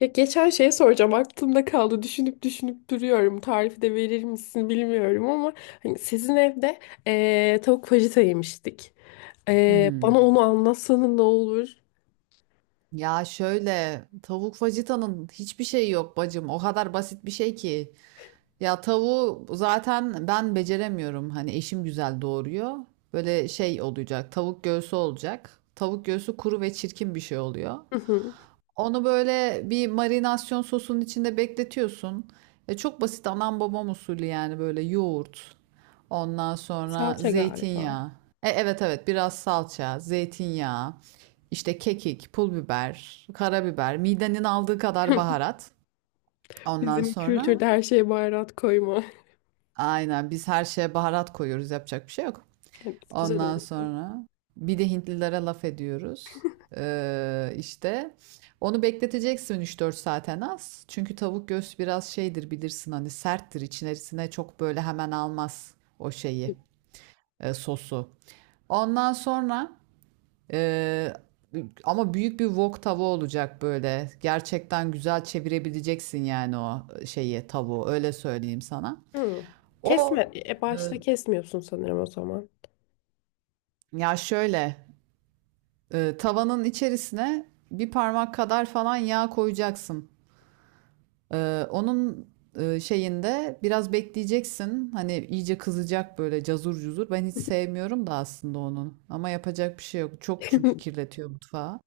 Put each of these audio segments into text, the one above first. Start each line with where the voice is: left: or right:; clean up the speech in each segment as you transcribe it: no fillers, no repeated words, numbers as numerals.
left: Ya geçen şeye soracağım, aklımda kaldı, düşünüp düşünüp duruyorum, tarifi de verir misin bilmiyorum ama hani sizin evde tavuk fajita yemiştik.
right: Hı hı.
left: Bana onu anlatsanın ne olur?
right: Ya şöyle, tavuk fajitanın hiçbir şeyi yok bacım. O kadar basit bir şey ki. Ya tavuğu zaten ben beceremiyorum. Hani eşim güzel doğuruyor. Böyle şey olacak. Tavuk göğsü olacak. Tavuk göğsü kuru ve çirkin bir şey oluyor.
left: Hı hı.
right: Onu böyle bir marinasyon sosunun içinde bekletiyorsun. Çok basit, anam babam usulü, yani böyle yoğurt. Ondan sonra
left: Salça galiba.
right: zeytinyağı. Evet, biraz salça, zeytinyağı, işte kekik, pul biber, karabiber, midenin aldığı kadar baharat. Ondan
left: Bizim
right: sonra
left: kültürde her şeye baharat koyma.
right: aynen, biz her şeye baharat koyuyoruz, yapacak bir şey yok.
left: Evet, güzel
right: Ondan
left: oluyor.
right: sonra bir de Hintlilere laf ediyoruz. İşte onu bekleteceksin üç dört saat en az. Çünkü tavuk göğsü biraz şeydir, bilirsin, hani serttir, içerisine çok böyle hemen almaz o şeyi, sosu. Ondan sonra e, ama büyük bir wok tava olacak böyle. Gerçekten güzel çevirebileceksin yani o şeyi, tavuğu, öyle söyleyeyim sana.
left: Hı.
right: O
left: Kesme,
right: e,
left: başta kesmiyorsun sanırım o zaman.
right: ya şöyle Tavanın içerisine bir parmak kadar falan yağ koyacaksın. Onun şeyinde biraz bekleyeceksin. Hani iyice kızacak böyle, cazur cuzur. Ben hiç sevmiyorum da aslında onun. Ama yapacak bir şey yok. Çok çünkü kirletiyor mutfağı.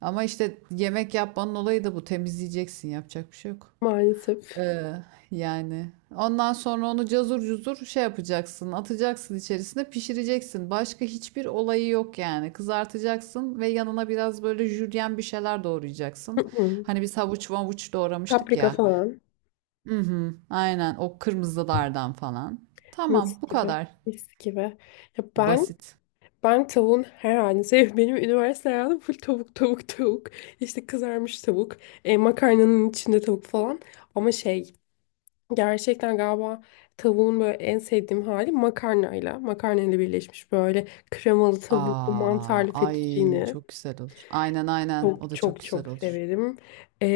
right: Ama işte yemek yapmanın olayı da bu. Temizleyeceksin. Yapacak bir şey yok.
left: Maalesef.
right: Ee, Yani ondan sonra onu cazur cuzur şey yapacaksın, atacaksın içerisine, pişireceksin. Başka hiçbir olayı yok yani. Kızartacaksın ve yanına biraz böyle jülyen bir şeyler
left: Hı
right: doğrayacaksın.
left: hı.
right: Hani biz havuç mavuç doğramıştık
left: Paprika
right: ya.
left: falan.
right: Hı hı, aynen, o kırmızılardan falan.
left: Mis
right: Tamam, bu
left: gibi.
right: kadar.
left: Mis gibi. Ya ben
right: Basit.
left: Ben tavuğun her halini seviyorum. Benim üniversite hayatım full tavuk. İşte kızarmış tavuk. Makarnanın içinde tavuk falan. Ama şey gerçekten galiba tavuğun böyle en sevdiğim hali makarnayla. Makarnayla birleşmiş böyle kremalı tavuklu
right: Aa,
left: mantarlı
right: ay
left: fettuccine.
right: çok güzel olur. Aynen, o
left: Çok
right: da çok
left: çok
right: güzel
left: çok
right: olur.
left: severim. E,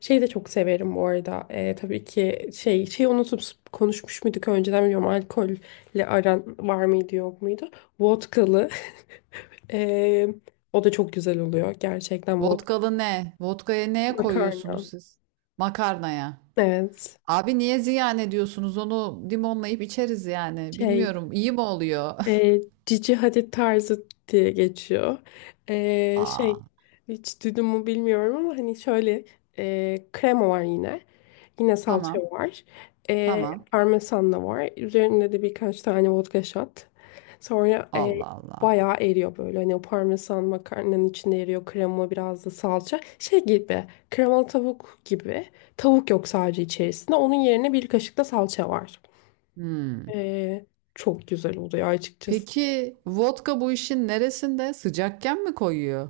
left: Şey de çok severim bu arada. E, tabii ki şey unutup konuşmuş muyduk önceden bilmiyorum, alkolle aran var mıydı yok muydu? Vodkalı ee, o da çok güzel oluyor. Gerçekten bu
right: Vodkalı ne? Vodkaya, neye
left: makarna.
right: koyuyorsunuz siz? Makarnaya.
left: Evet.
right: Abi niye ziyan ediyorsunuz? Onu limonlayıp içeriz yani.
left: Şey,
right: Bilmiyorum, iyi mi oluyor?
left: e, Cici Hadid tarzı diye geçiyor. Ee,
right: Aa,
left: şey, Hiç duydun mu bilmiyorum ama hani şöyle krema var yine. Yine salça
right: tamam.
left: var.
right: Tamam.
left: Parmesan da var. Üzerinde de birkaç tane vodka shot. Sonra
right: Allah Allah.
left: bayağı eriyor böyle. Hani o parmesan makarnanın içinde eriyor. Krema biraz da salça. Şey gibi. Kremalı tavuk gibi. Tavuk yok sadece içerisinde. Onun yerine bir kaşık da salça var.
right: Hmm.
left: Ee, Çok güzel oluyor açıkçası.
right: Peki vodka bu işin neresinde? Sıcakken mi koyuyor?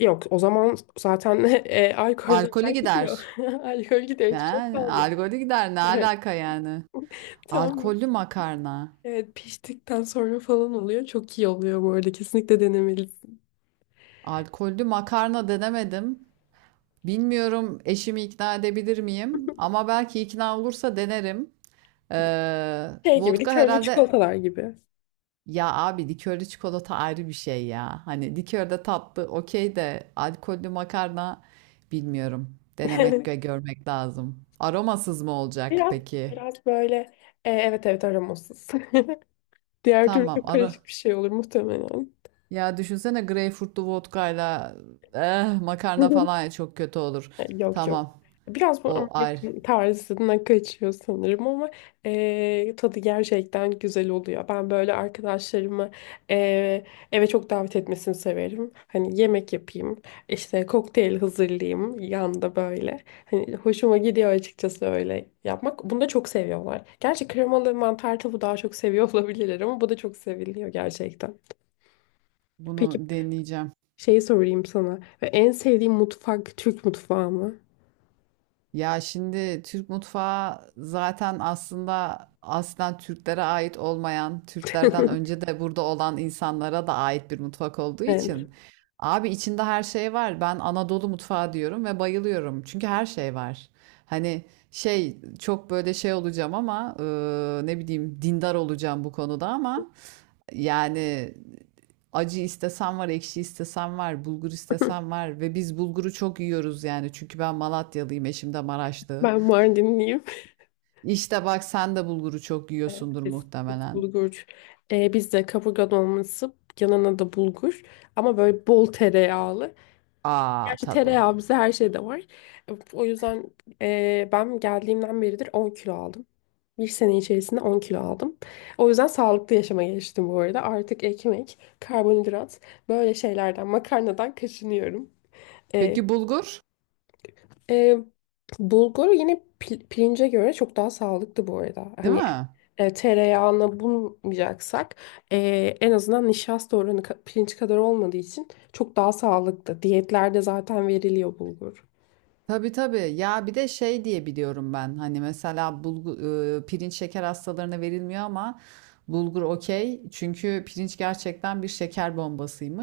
left: Yok, o zaman zaten alkol
right: Alkolü
left: zaten gidiyor.
right: gider.
left: Alkol gidiyor. Hiçbir şey
right: Yani,
left: kalmıyor.
right: alkolü gider. Ne
left: Evet.
right: alaka yani?
left: Tamam.
right: Alkollü makarna.
left: Evet, piştikten sonra falan oluyor. Çok iyi oluyor bu arada. Kesinlikle denemelisin.
right: Alkollü makarna denemedim. Bilmiyorum, eşimi ikna edebilir miyim? Ama belki ikna olursa denerim. Ee,
left: Şey gibi,
right: Vodka
left: likörlü
right: herhalde.
left: çikolatalar gibi.
right: Ya abi likörlü çikolata ayrı bir şey ya. Hani likörde tatlı okey, de alkollü makarna bilmiyorum. Denemek ve görmek lazım. Aromasız mı olacak
left: Biraz,
right: peki?
left: biraz böyle evet evet aromasız. Diğer türlü
right: Tamam
left: çok
right: arı.
left: karışık bir şey olur muhtemelen.
right: Ya düşünsene, greyfurtlu vodkayla makarna falan çok kötü olur.
left: Yok yok.
right: Tamam,
left: Biraz bu
right: o ayrı.
left: Amerikan tarzına kaçıyor sanırım ama tadı gerçekten güzel oluyor. Ben böyle arkadaşlarımı eee, eve çok davet etmesini severim. Hani yemek yapayım, işte kokteyl hazırlayayım yanında böyle. Hani hoşuma gidiyor açıkçası öyle yapmak. Bunu da çok seviyorlar. Gerçi kremalı mantar tavuğu daha çok seviyor olabilirler ama bu da çok seviliyor gerçekten. Peki
right: Bunu deneyeceğim.
left: şeyi sorayım sana. En sevdiğin mutfak Türk mutfağı mı?
right: Ya şimdi Türk mutfağı zaten aslında aslen Türklere ait olmayan, Türklerden önce de burada olan insanlara da ait bir mutfak olduğu
left: Evet.
right: için. Abi içinde her şey var. Ben Anadolu mutfağı diyorum ve bayılıyorum. Çünkü her şey var. Hani şey, çok böyle şey olacağım ama ne bileyim, dindar olacağım bu konuda ama yani acı istesem var, ekşi istesem var, bulgur
left: Hı.
right: istesem var ve biz bulguru çok yiyoruz yani. Çünkü ben Malatyalıyım, eşim de Maraşlı.
left: Ben Mardinliyim.
right: İşte bak sen de bulguru çok
left: Evet.
right: yiyorsundur
left: Biz
right: muhtemelen.
left: bulgur. Bizde kaburga dolması, yanına da bulgur. Ama böyle bol tereyağlı.
right: Aa
left: Gerçi
right: tabii.
left: tereyağı bize her şeyde var. O yüzden ben geldiğimden beridir 10 kilo aldım. Bir sene içerisinde 10 kilo aldım. O yüzden sağlıklı yaşama geçtim bu arada. Artık ekmek, karbonhidrat, böyle şeylerden, makarnadan kaçınıyorum. Ee,
right: Peki bulgur,
left: Ee, Bulgur yine pirince göre çok daha sağlıklı bu arada.
right: değil
left: Hani
right: mi?
left: tereyağına bulmayacaksak e, en azından nişasta oranı pirinç kadar olmadığı için çok daha sağlıklı. Diyetlerde zaten veriliyor bulgur.
right: Tabii tabii. Ya bir de şey diye biliyorum ben. Hani mesela bulgu, pirinç şeker hastalarına verilmiyor ama bulgur okey. Çünkü pirinç gerçekten bir şeker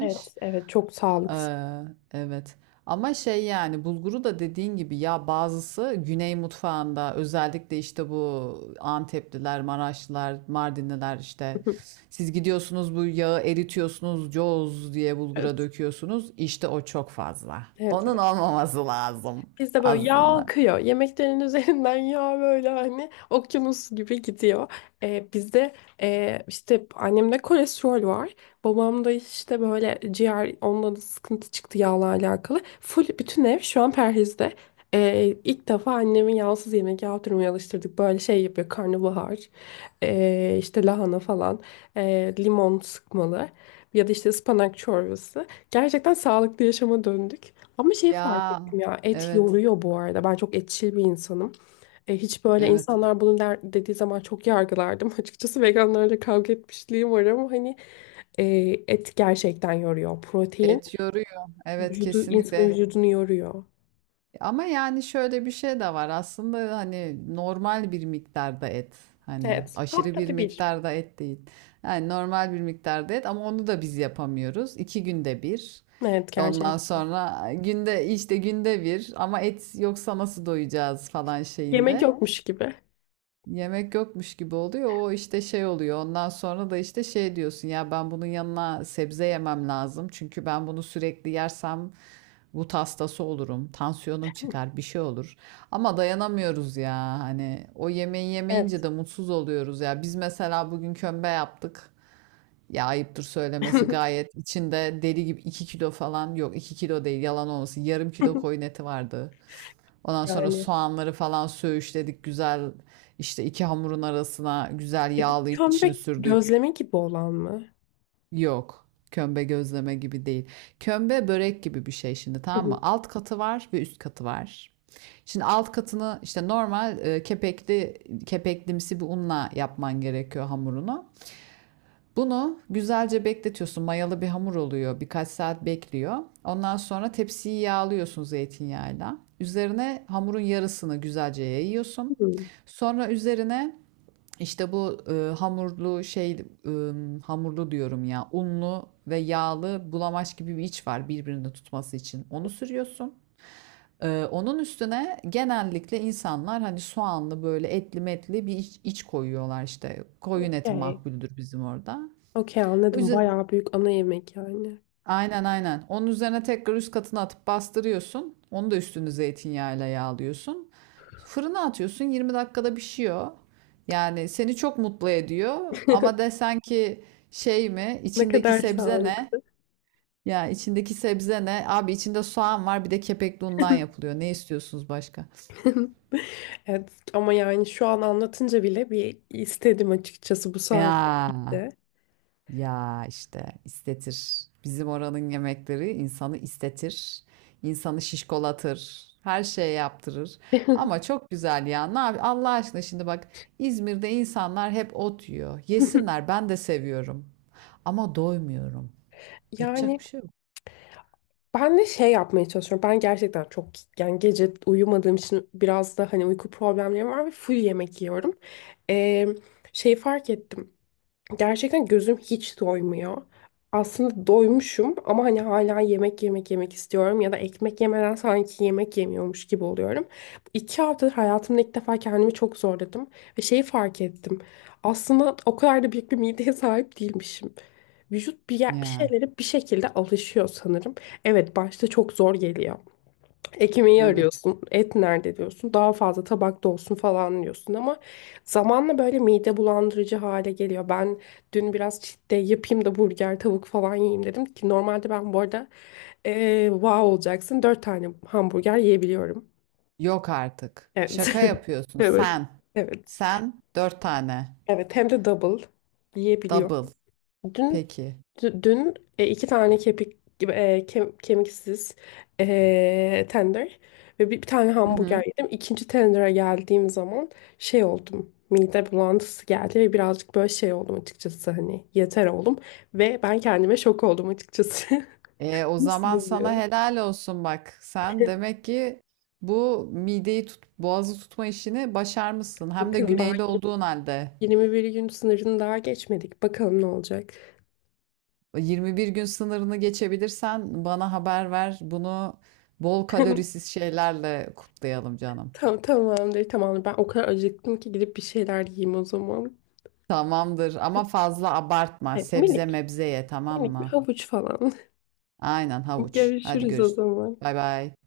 left: Evet, evet çok sağlıklı.
right: Ee, evet. Ama şey, yani bulguru da dediğin gibi ya, bazısı Güney mutfağında, özellikle işte bu Antepliler, Maraşlılar, Mardinliler, işte siz gidiyorsunuz bu yağı eritiyorsunuz, coz diye bulgura
left: Evet,
right: döküyorsunuz. İşte o çok fazla.
left: evet.
right: Onun olmaması lazım
left: Bizde böyle yağ
right: aslında.
left: akıyor. Yemeklerin üzerinden yağ, böyle hani okyanus gibi gidiyor. Bizde işte annemde kolesterol var. Babamda işte böyle ciğer, onunla da sıkıntı çıktı yağla alakalı. Full bütün ev şu an perhizde. İlk defa annemi yağsız yemek yaptırmaya alıştırdık. Böyle şey yapıyor: karnabahar, işte lahana falan, limon sıkmalı ya da işte ıspanak çorbası. Gerçekten sağlıklı yaşama döndük. Ama şey fark
right: Ya
left: ettim ya, et
right: evet
left: yoruyor bu arada. Ben çok etçil bir insanım. Hiç böyle
right: evet.
left: insanlar bunu dediği zaman çok yargılardım. Açıkçası veganlarla kavga etmişliğim var ama hani e, et gerçekten yoruyor. Protein
right: Et yoruyor. Evet,
left: insanın
right: kesinlikle.
left: vücudunu yoruyor.
right: Ama yani şöyle bir şey de var. Aslında hani normal bir miktarda et. Hani
left: Evet.
right: aşırı bir
left: Haftada bir.
right: miktarda et değil. Yani normal bir miktarda et ama onu da biz yapamıyoruz. İki günde bir.
left: Evet,
right: Ondan
left: gerçek.
right: sonra günde, işte günde bir, ama et yoksa nasıl doyacağız falan
left: Yemek
right: şeyinde.
left: yokmuş gibi.
right: Yemek yokmuş gibi oluyor. O işte şey oluyor. Ondan sonra da işte şey diyorsun ya, ben bunun yanına sebze yemem lazım. Çünkü ben bunu sürekli yersem gut hastası olurum. Tansiyonum çıkar, bir şey olur. Ama dayanamıyoruz ya. Hani o yemeği yemeyince
left: Evet.
right: de mutsuz oluyoruz ya. Biz mesela bugün kömbe yaptık. Ya ayıptır söylemesi, gayet içinde deli gibi 2 kilo, falan yok 2 kilo değil, yalan olmasın, yarım kilo koyun eti vardı. Ondan sonra
left: Yani.
right: soğanları falan söğüşledik güzel, işte iki hamurun arasına güzel
left: Bu
right: yağlı içini
left: kömbek
right: sürdük.
left: gözleme gibi olan mı?
right: Yok. Kömbe gözleme gibi değil. Kömbe börek gibi bir şey şimdi,
left: Hı
right: tamam mı?
left: hı.
right: Alt katı var ve üst katı var. Şimdi alt katını işte normal, kepekli kepeklimsi bir unla yapman gerekiyor hamurunu. Bunu güzelce bekletiyorsun. Mayalı bir hamur oluyor. Birkaç saat bekliyor. Ondan sonra tepsiyi yağlıyorsun zeytinyağıyla. Üzerine hamurun yarısını güzelce yayıyorsun.
left: Hmm.
right: Sonra üzerine işte bu hamurlu şey, e, hamurlu diyorum ya, unlu ve yağlı bulamaç gibi bir iç var birbirini tutması için. Onu sürüyorsun. Onun üstüne genellikle insanlar hani soğanlı böyle etli metli bir iç, koyuyorlar işte. Koyun eti
left: Okey.
right: makbuldür bizim orada.
left: Okey, anladım.
right: Üze-
left: Bayağı büyük ana yemek yani.
right: Aynen. Onun üzerine tekrar üst katına atıp bastırıyorsun. Onu da üstünü zeytinyağıyla yağlıyorsun. Fırına atıyorsun. 20 dakikada pişiyor. Yani seni çok mutlu ediyor. Ama desen ki şey mi?
left: Ne
right: İçindeki
left: kadar
right: sebze
left: sağlık.
right: ne? Ya içindeki sebze ne? Abi içinde soğan var, bir de kepekli undan yapılıyor. Ne istiyorsunuz başka?
left: Evet, ama yani şu an anlatınca bile bir istedim açıkçası bu saatte.
right: Ya.
left: De.
right: Ya işte istetir. Bizim oranın yemekleri insanı istetir. İnsanı şişkolatır. Her şeye yaptırır. Ama çok güzel ya. Ne yap- Allah aşkına, şimdi bak, İzmir'de insanlar hep ot yiyor. Yesinler, ben de seviyorum. Ama doymuyorum. Yapacak
left: Yani
right: bir şey yok.
left: ben de şey yapmaya çalışıyorum. Ben gerçekten çok, yani gece uyumadığım için biraz da hani uyku problemlerim var ve full yemek yiyorum. Ee, Şey fark ettim. Gerçekten gözüm hiç doymuyor. Aslında doymuşum ama hani hala yemek yemek istiyorum ya da ekmek yemeden sanki yemek yemiyormuş gibi oluyorum. İki haftadır hayatımda ilk defa kendimi çok zorladım ve şeyi fark ettim. Aslında o kadar da büyük bir mideye sahip değilmişim. Vücut bir
right: Ya
left: şeylere bir şekilde alışıyor sanırım. Evet, başta çok zor geliyor. Ekmeği
right: evet.
left: arıyorsun, et nerede diyorsun, daha fazla tabakta olsun falan diyorsun ama zamanla böyle mide bulandırıcı hale geliyor. Ben dün biraz cheat day yapayım da burger, tavuk falan yiyeyim dedim ki normalde ben bu arada wow olacaksın, dört tane hamburger yiyebiliyorum.
right: Yok artık.
left: Evet,
right: Şaka yapıyorsun
left: evet,
right: sen.
left: evet,
right: Sen dört tane.
left: evet, hem de double yiyebiliyorum.
right: Double.
left: Dün
right: Peki.
left: Dün iki tane kepik gibi, kemiksiz, tender ve bir tane
right: Hı
left: hamburger
right: hı.
left: yedim. İkinci tender'a geldiğim zaman şey oldum. Mide bulantısı geldi ve birazcık böyle şey oldum açıkçası, hani yeter oldum ve ben kendime şok oldum açıkçası.
right: O
left: Nasıl
right: zaman sana
left: oluyor?
right: helal olsun bak. Sen demek ki bu mideyi tut, boğazı tutma işini başarmışsın. Hem de
left: Bakın, daha
right: güneyli olduğun halde.
left: 21 gün sınırını daha geçmedik. Bakalım ne olacak.
right: 21 gün sınırını geçebilirsen bana haber ver. Bunu bol kalorisiz şeylerle kutlayalım canım.
left: Tamam, tamamdır. Ben o kadar acıktım ki gidip bir şeyler yiyeyim o zaman.
right: Tamamdır ama fazla abartma.
left: Evet,
right: Sebze mebze ye, tamam
left: minik bir
right: mı?
left: havuç falan.
right: Aynen, havuç. Hadi
left: Görüşürüz o
right: görüşürüz.
left: zaman.
right: Bay bay.